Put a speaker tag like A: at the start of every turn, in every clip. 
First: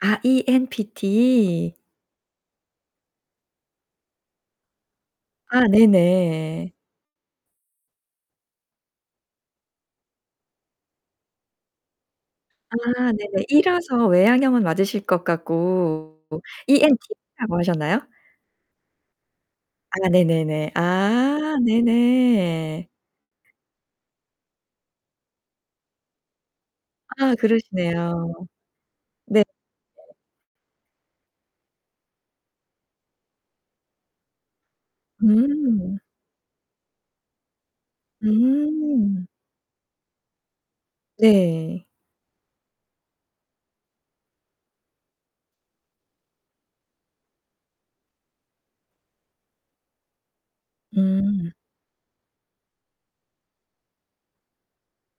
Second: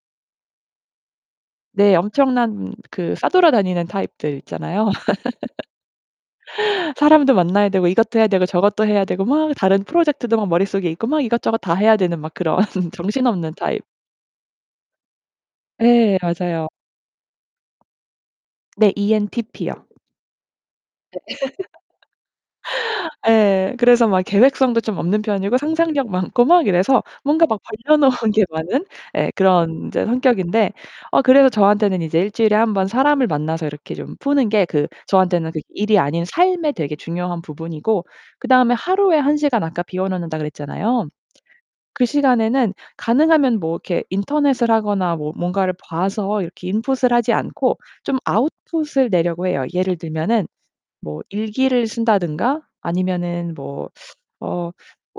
A: 아 ENTP.
B: 네. 엄청난 그 싸돌아다니는 타입들 있잖아요.
A: 아 네 네.
B: 사람도 만나야 되고 이것도 해야 되고 저것도 해야 되고 막 다른 프로젝트도 막 머릿속에 있고 막 이것저것 다 해야 되는 막 그런
A: 아 네네.
B: 정신없는 타입.
A: E라서 외양형은 맞으실 것
B: 예.
A: 같고
B: 맞아요.
A: ENTP라고 하셨나요?
B: 네. ENTP요.
A: 아 네 네 네.
B: 예.
A: 아 네 네.
B: 예. 그래서 막 계획성도 좀 없는 편이고 상상력 많고 막 이래서
A: 아.
B: 뭔가 막 벌여
A: 그러시네요.
B: 놓은 게 많은 예
A: 네.
B: 그런 인제 성격인데 어 그래서 저한테는 이제 1 주일에 1 번 사람을 만나서 이렇게 좀 푸는 게 그 저한테는 그 일이
A: 음.
B: 아닌 삶의 되게 중요한 부분이고 그다음에 하루에
A: 음
B: 1 시간 아까 비워 놓는다고 그랬잖아요.
A: 네.
B: 그 시간에는 가능하면 뭐 이렇게 인터넷을 하거나 뭐 뭔가를 봐서 이렇게 인풋을 하지 않고 좀 아웃풋을 내려고 해요. 예를 들면은 뭐
A: 음.
B: 일기를 쓴다든가 아니면은 뭐 어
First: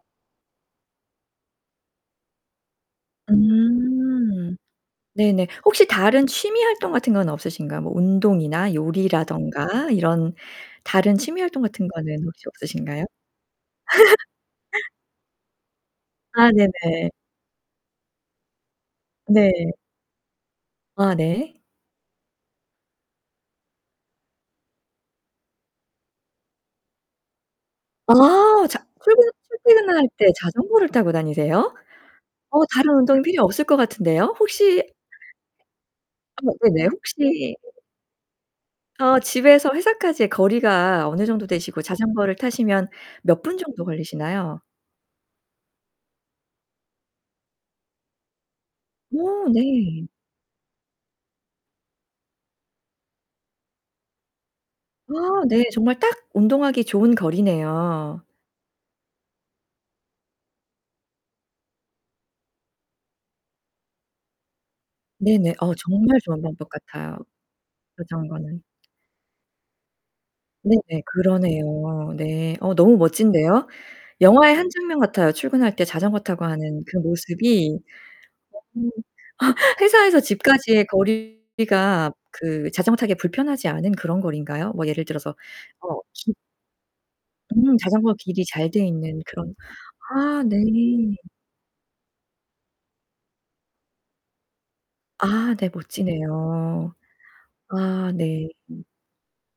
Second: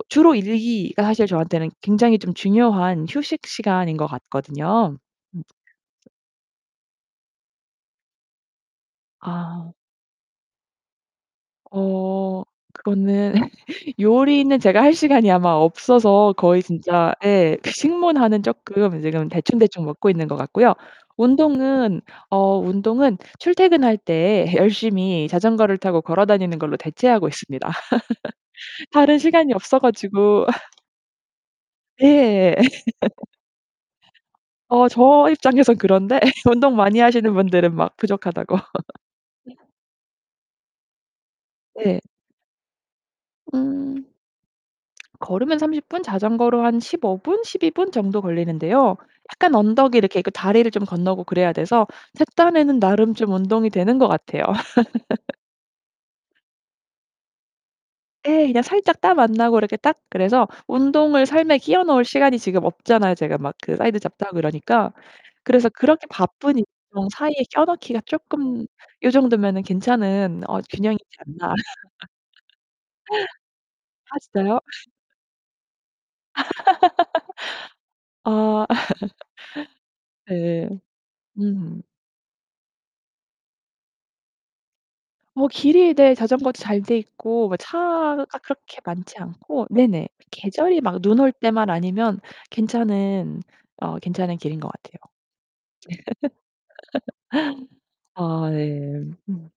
B: 주로 일기가 사실 저한테는 굉장히 좀 중요한 휴식 시간인 것
A: 음
B: 같거든요. 음.
A: 네네. 혹시 다른 취미 활동 같은 건 없으신가요? 뭐 운동이나
B: 아.
A: 요리라든가 이런 다른 취미 활동 같은 거는
B: 어
A: 혹시 없으신가요?
B: 그거는 요리는 제가 할 시간이 아마 없어서
A: 아
B: 거의
A: 네 네.
B: 진짜 예 식문화는 쪼끔 지금
A: 네.
B: 대충대충 먹고 있는 것 같고요.
A: 아 네.
B: 운동은 어 운동은 출퇴근할 때 열심히 자전거를 타고 걸어다니는 걸로 대체하고 있습니다.
A: 아. 자
B: 다른
A: 출근
B: 시간이 없어
A: 출퇴근을 할 때
B: 가지고.
A: 자전거를 타고 다니세요?
B: 예.
A: 어 다른 운동이 필요 없을 것 같은데요. 혹시
B: 어 저 입장에선 그런데
A: 아 뭐
B: 운동
A: 그러네요.
B: 많이 하시는
A: 혹시
B: 분들은 막 부족하다고.
A: 어 집에서 회사까지의 거리가 어느 정도 되시고
B: 예.
A: 자전거를 타시면 몇 분 정도
B: 음.
A: 걸리시나요?
B: 걸으면 30 분, 자전거로 한 15 분, 12 분 정도 걸리는데요.
A: 어
B: 약간 언덕이
A: 네.
B: 이렇게 있고 다리를 좀 건너고 그래야 돼서 제 딴에는 나름 좀 운동이 되는 것 같아요.
A: 아 네. 정말 딱 운동하기 좋은 거리네요.
B: 예. 그냥 살짝 땀 안나고 이렇게 딱 그래서 운동을 삶에 끼워 넣을 시간이 지금 없잖아요 제가 막 그 사이드 잡도 하고 그러니까.
A: 네 네.
B: 그래서
A: 어
B: 그렇게
A: 정말 좋은
B: 바쁜
A: 방법
B: 일정
A: 같아요
B: 사이에 껴 넣기가
A: 자전거는.
B: 쪼끔 요 정도면은 괜찮은 어
A: 네.네.
B: 균형이지 않나.
A: 그러네요. 네. 어 너무 멋진데요.
B: 아
A: 영화의
B: 진짜요?
A: 한 장면 같아요. 출근할 때 자전거 타고 하는 그 모습이
B: 아.
A: 너무 회사에서
B: 예.
A: 집까지의
B: 음.
A: 거리가 그 자전거 타기에 불편하지 않은 그런 거리인가요? 뭐 예를 들어서
B: 뭐 길이
A: 어
B: 네
A: 진
B: 자전거도 잘 돼 있고 뭐
A: 음 자전거
B: 차가
A: 길이 잘
B: 그렇게
A: 돼
B: 많지
A: 있는 그런
B: 않고 네네
A: 아 네.
B: 계절이 막 눈 올 때만 아니면 괜찮은 어 괜찮은 길인 것 같아요.
A: 아 네. 멋지네요. 아
B: 네.
A: 네.
B: 아
A: 음.
B: 예. 음.